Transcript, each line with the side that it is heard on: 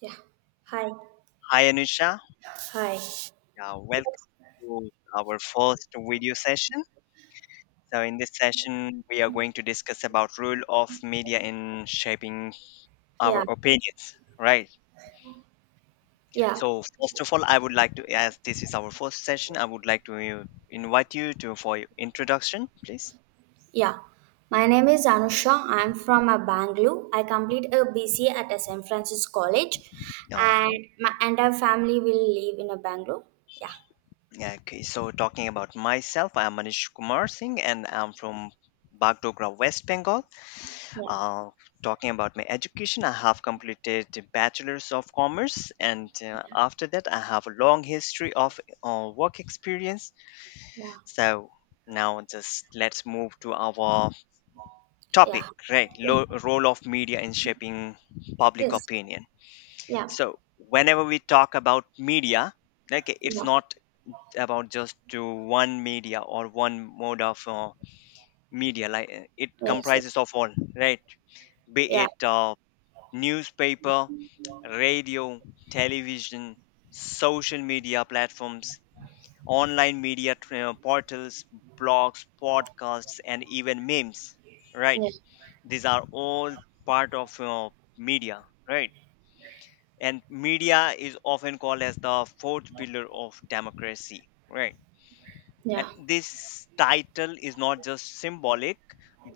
right: Yeah. Hi.
left: Hi Anusha,
right: Hi.
left: yeah, welcome to our first video session. So in this session, we are going to discuss about role of media in shaping our
right: Yeah.
left: opinions, right?
right: Yeah.
left: So first of all, I would like to, as this is our first session, I would like to invite you to for your introduction, please.
right: Yeah. My name is Anusha. I'm from Bangalore. I complete a BCA at a San Francisco College,
left: Uh,
right: and my entire family will live in a Bangalore. Yeah.
left: okay, so talking about myself, I am Manish Kumar Singh, and I'm from Bagdogra, West Bengal.
right: Yeah.
left: Uh, talking about my education, I have completed Bachelor's of Commerce, and after that, I have a long history of work experience.
right: Yeah.
left: So now, just let's move to our
right: Yeah.
left: topic, right?
right: Yeah.
left: Role of media in shaping public
right: Yes.
left: opinion.
right: Yeah.
left: So whenever we talk about media, like it's
right: Yeah.
left: not about just to one media or one mode of media. Like it
right: Yes.
left: comprises
right: Yes.
left: of all, right? Be
right: Yeah.
left: it newspaper, radio, television, social media platforms, online media portals, blogs, podcasts, and even memes. Right?
right: Yeah.
left: These are all part of media, right? And media is often called as the fourth pillar of democracy, right?
right: Yeah.
left: And
right: Yeah.
left: this title is not just symbolic,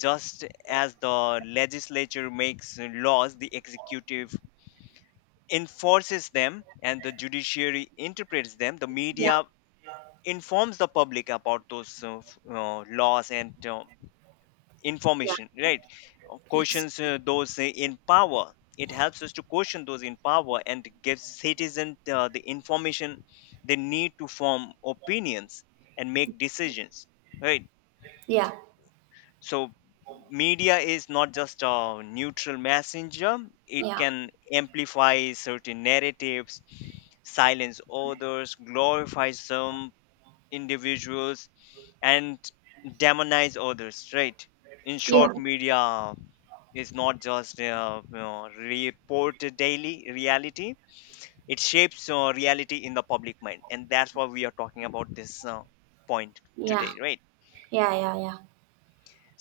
left: just as the legislature makes laws, the executive enforces them and the judiciary interprets them, the
right: Yeah.
left: media informs the public about those laws and information, right? Uh,
right: Yes.
left: questions uh, those in power. It helps us to question those in power and gives citizens the information they need to form opinions and make decisions, right?
right: Yeah.
left: So media is not just a neutral messenger. It
right: Yeah.
left: can amplify certain narratives, silence others, glorify some individuals, and demonize others, right? In
right: Yeah.
left: short, media is not just reported daily reality. It shapes reality in the public mind, and that's why we are talking about this point
right: Yeah.
left: today, right?
right: Yeah. Yeah. Yeah.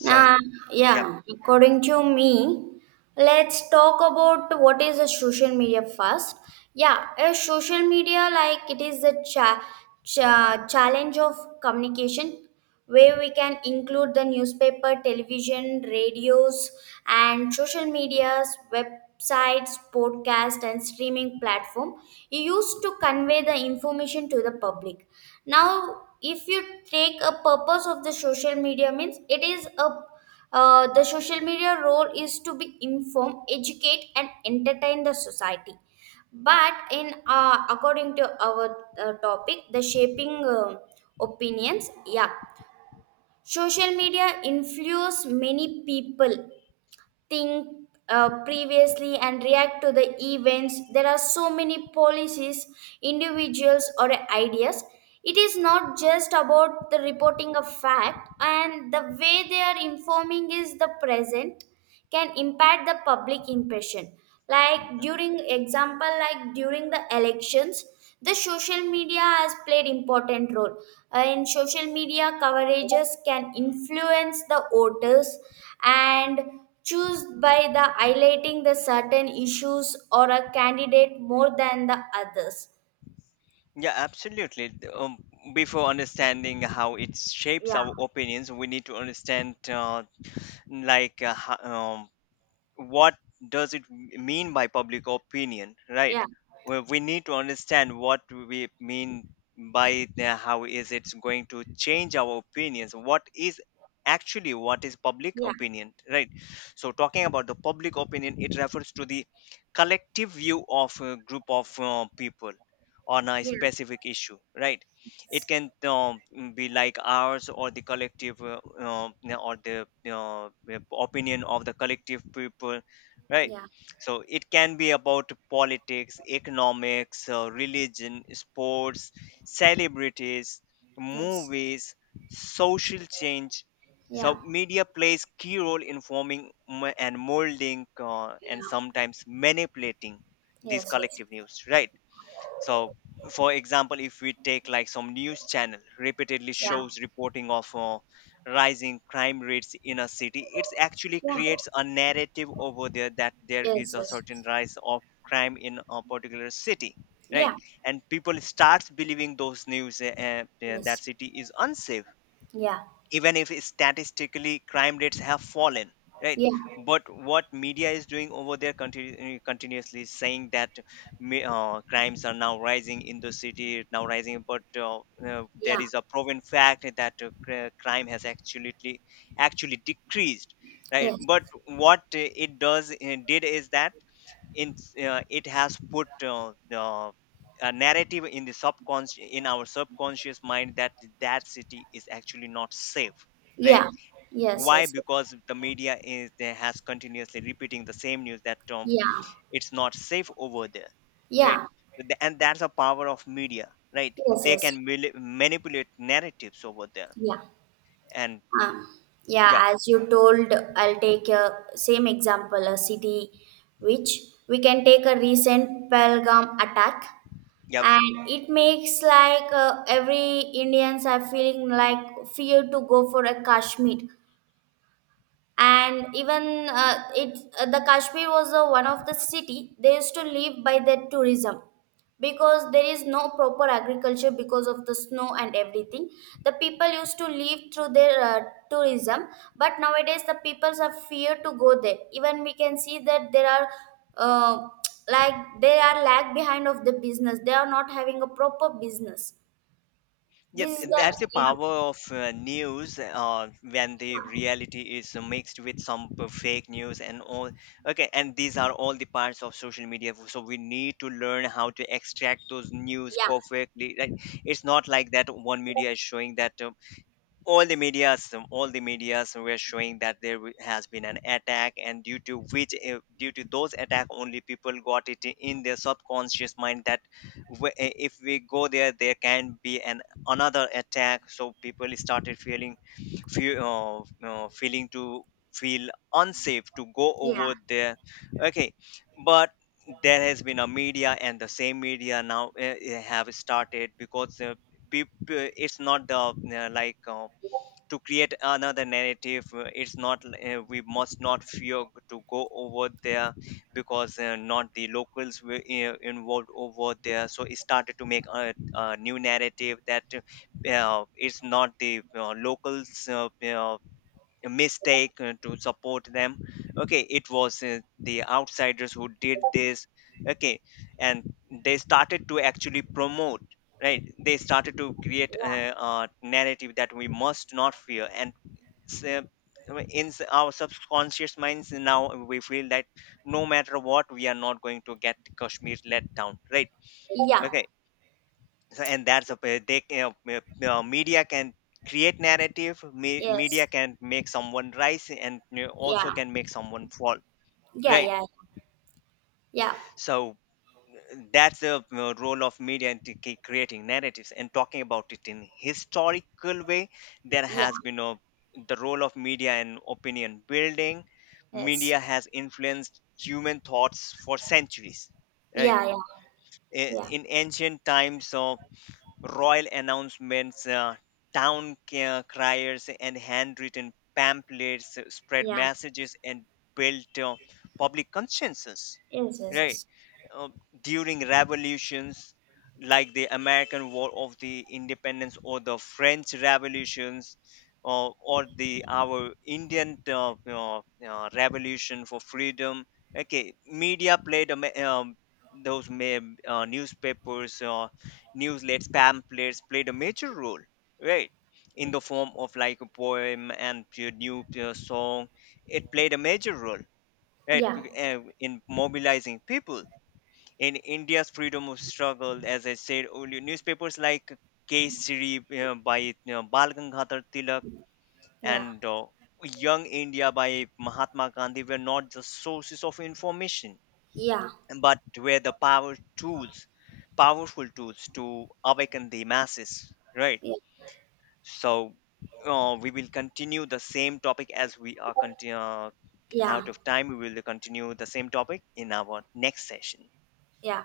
right: Nah,
left: yep.
right: yeah, according to me, let's talk about what is a social media first. Yeah, a social media, like, it is a challenge of communication where we can include the newspaper, television, radios, and social medias, websites, podcast, and streaming platform used to convey the information to the public. Now, if you take a purpose of the social media means it is a, the social media role is to be inform, educate and entertain the society. But in according to our topic, the shaping opinions, yeah, social media influence many people think previously and react to the events. There are so many policies, individuals, or ideas. It is not just about the reporting of fact, and the way they are informing is the present can impact the public impression. Like,
left: Mm-hmm.
right: during example, like during the elections, the social media has played important role. In social media coverages can influence the voters and choose by the highlighting the certain issues or a candidate more than the others.
left: Yeah, absolutely. Before understanding how it shapes
right: Yeah.
left: our opinions, we need to understand, like, uh, ho- um, what does it mean by public opinion, right?
right: Yeah.
left: Well, we need to understand what we mean by the, how is it going to change our opinions, what is actually, what is public
right: Yeah.
left: opinion, right? So talking about the public opinion, it refers to the collective view of a group of people on a
right: Yeah.
left: specific issue, right? It can be like ours or the collective or the opinion of the collective people, right?
right: Yeah.
left: So it can be about politics, economics, religion, sports, celebrities,
right: Yes.
left: movies, social change.
right: Yeah.
left: So media plays key role in forming and molding and
right: Yeah.
left: sometimes manipulating these
right: Yes. Yes.
left: collective news, right? So for example, if we take like some news channel repeatedly
right: Yeah.
left: shows reporting of rising crime rates in a city, it's actually
right: Yeah.
left: creates a narrative over there that there is
right: Yes.
left: a
right: Yes.
left: certain rise of crime in a particular city, right?
right: Yeah.
left: And people starts believing those news that
right: Yes.
left: city is unsafe,
right: Yeah.
left: even if statistically crime rates have fallen, right?
right: Yeah.
left: But what media is doing over there continuously is saying that crimes are now rising in the city, now rising, but there
right: Yeah.
left: is a proven fact that crime has actually decreased, right?
right: Yes.
left: But what it does did is that, in it has put a narrative in the subconscious, in our subconscious mind that that city is actually not safe, right?
right: Yeah. Yes.
left: Why?
right: Yes.
left: Because the media is there, has continuously repeating the same news that
right: Yeah.
left: it's not safe over there, right?
right: Yeah.
left: So and that's a power of media, right?
right: Yes.
left: They
right: Yes.
left: can manipulate narratives over there.
right: Yeah.
left: And
right: Um, yeah,
left: yeah,
right: as you told, I'll take a same example, a city which we can take a recent Pelgam attack,
left: yeah.
right: and it makes like every Indians are feeling like fear to go for a Kashmir. And even it the kashmir was one of the city they used to live by their tourism, because there is no proper agriculture because of the snow and everything. The people used to live through their tourism, but nowadays the peoples are fear to go there. Even we can see that there are uh, like they are lag behind of the business, they are not having a proper business.
left: Yeah,
right: This is the.
left: that's the
right: Yeah.
left: power of news when the reality is mixed with some fake news and all. Okay, and these are all the parts of social media. So we need to learn how to extract those news
right: Yeah.
left: perfectly. Like it's not like that one media is showing that all the medias, all the medias were showing that there has been an attack, and due to which due to those attack only, people got it in their subconscious mind that if we go there, there can be an another attack. So people started feeling, fe- feeling to feel unsafe to go
right: Yeah.
left: over there. Okay, but there has been a media, and the same media now have started, because people, it's not the to create another narrative, it's not we must not fear to go over there, because not the locals were involved over there. So it started to make a new narrative that it's not the locals a mistake to support them. Okay, it was the outsiders who did this. Okay, and they started to actually promote, right? They started to create
right: Yeah.
left: a narrative that we must not fear. And in our subconscious minds now, we feel that no matter what, we are not going to get kashmir let down, right?
right: Yeah.
left: Okay, so and that's a media can create narrative. Media
right: Yes.
left: can make someone rise, and you know, also
right: Yeah.
left: can make someone fall,
right: Yeah,
left: right?
right: yeah, yeah,
left: So that's the role of media in creating narratives. And talking about it in historical way, there
right: yeah,
left: has been a, the role of media in opinion building.
right: yes,
left: Media has influenced human thoughts for centuries, right?
right: yeah, yeah, yeah,
left: In ancient times, so royal announcements, town criers, and handwritten pamphlets spread
right: yeah,
left: messages and built public consensus.
right: yes, yes,
left: Right.
right: yes,
left: Uh, During revolutions like the American War of the Independence or the French revolutions, or the our Indian revolution for freedom. Okay, media played a those ma- newspapers, newsletters, pamphlets played a major role, right? In the form of like a poem and a new song, it played a major role, right?
right: yeah,
left: In mobilizing people in India's freedom of struggle, as I said earlier, newspapers like Kesari by, you know, Bal Gangadhar Tilak
right: yeah,
left: and Young India by Mahatma Gandhi were not just sources of information,
right: yeah,
left: but were the powerful tools to awaken the masses, right?
right: yeah,
left: So we will continue the same topic. As we are continue, out
right: yeah,
left: of time, we will continue the same topic in our next session.
right: yeah.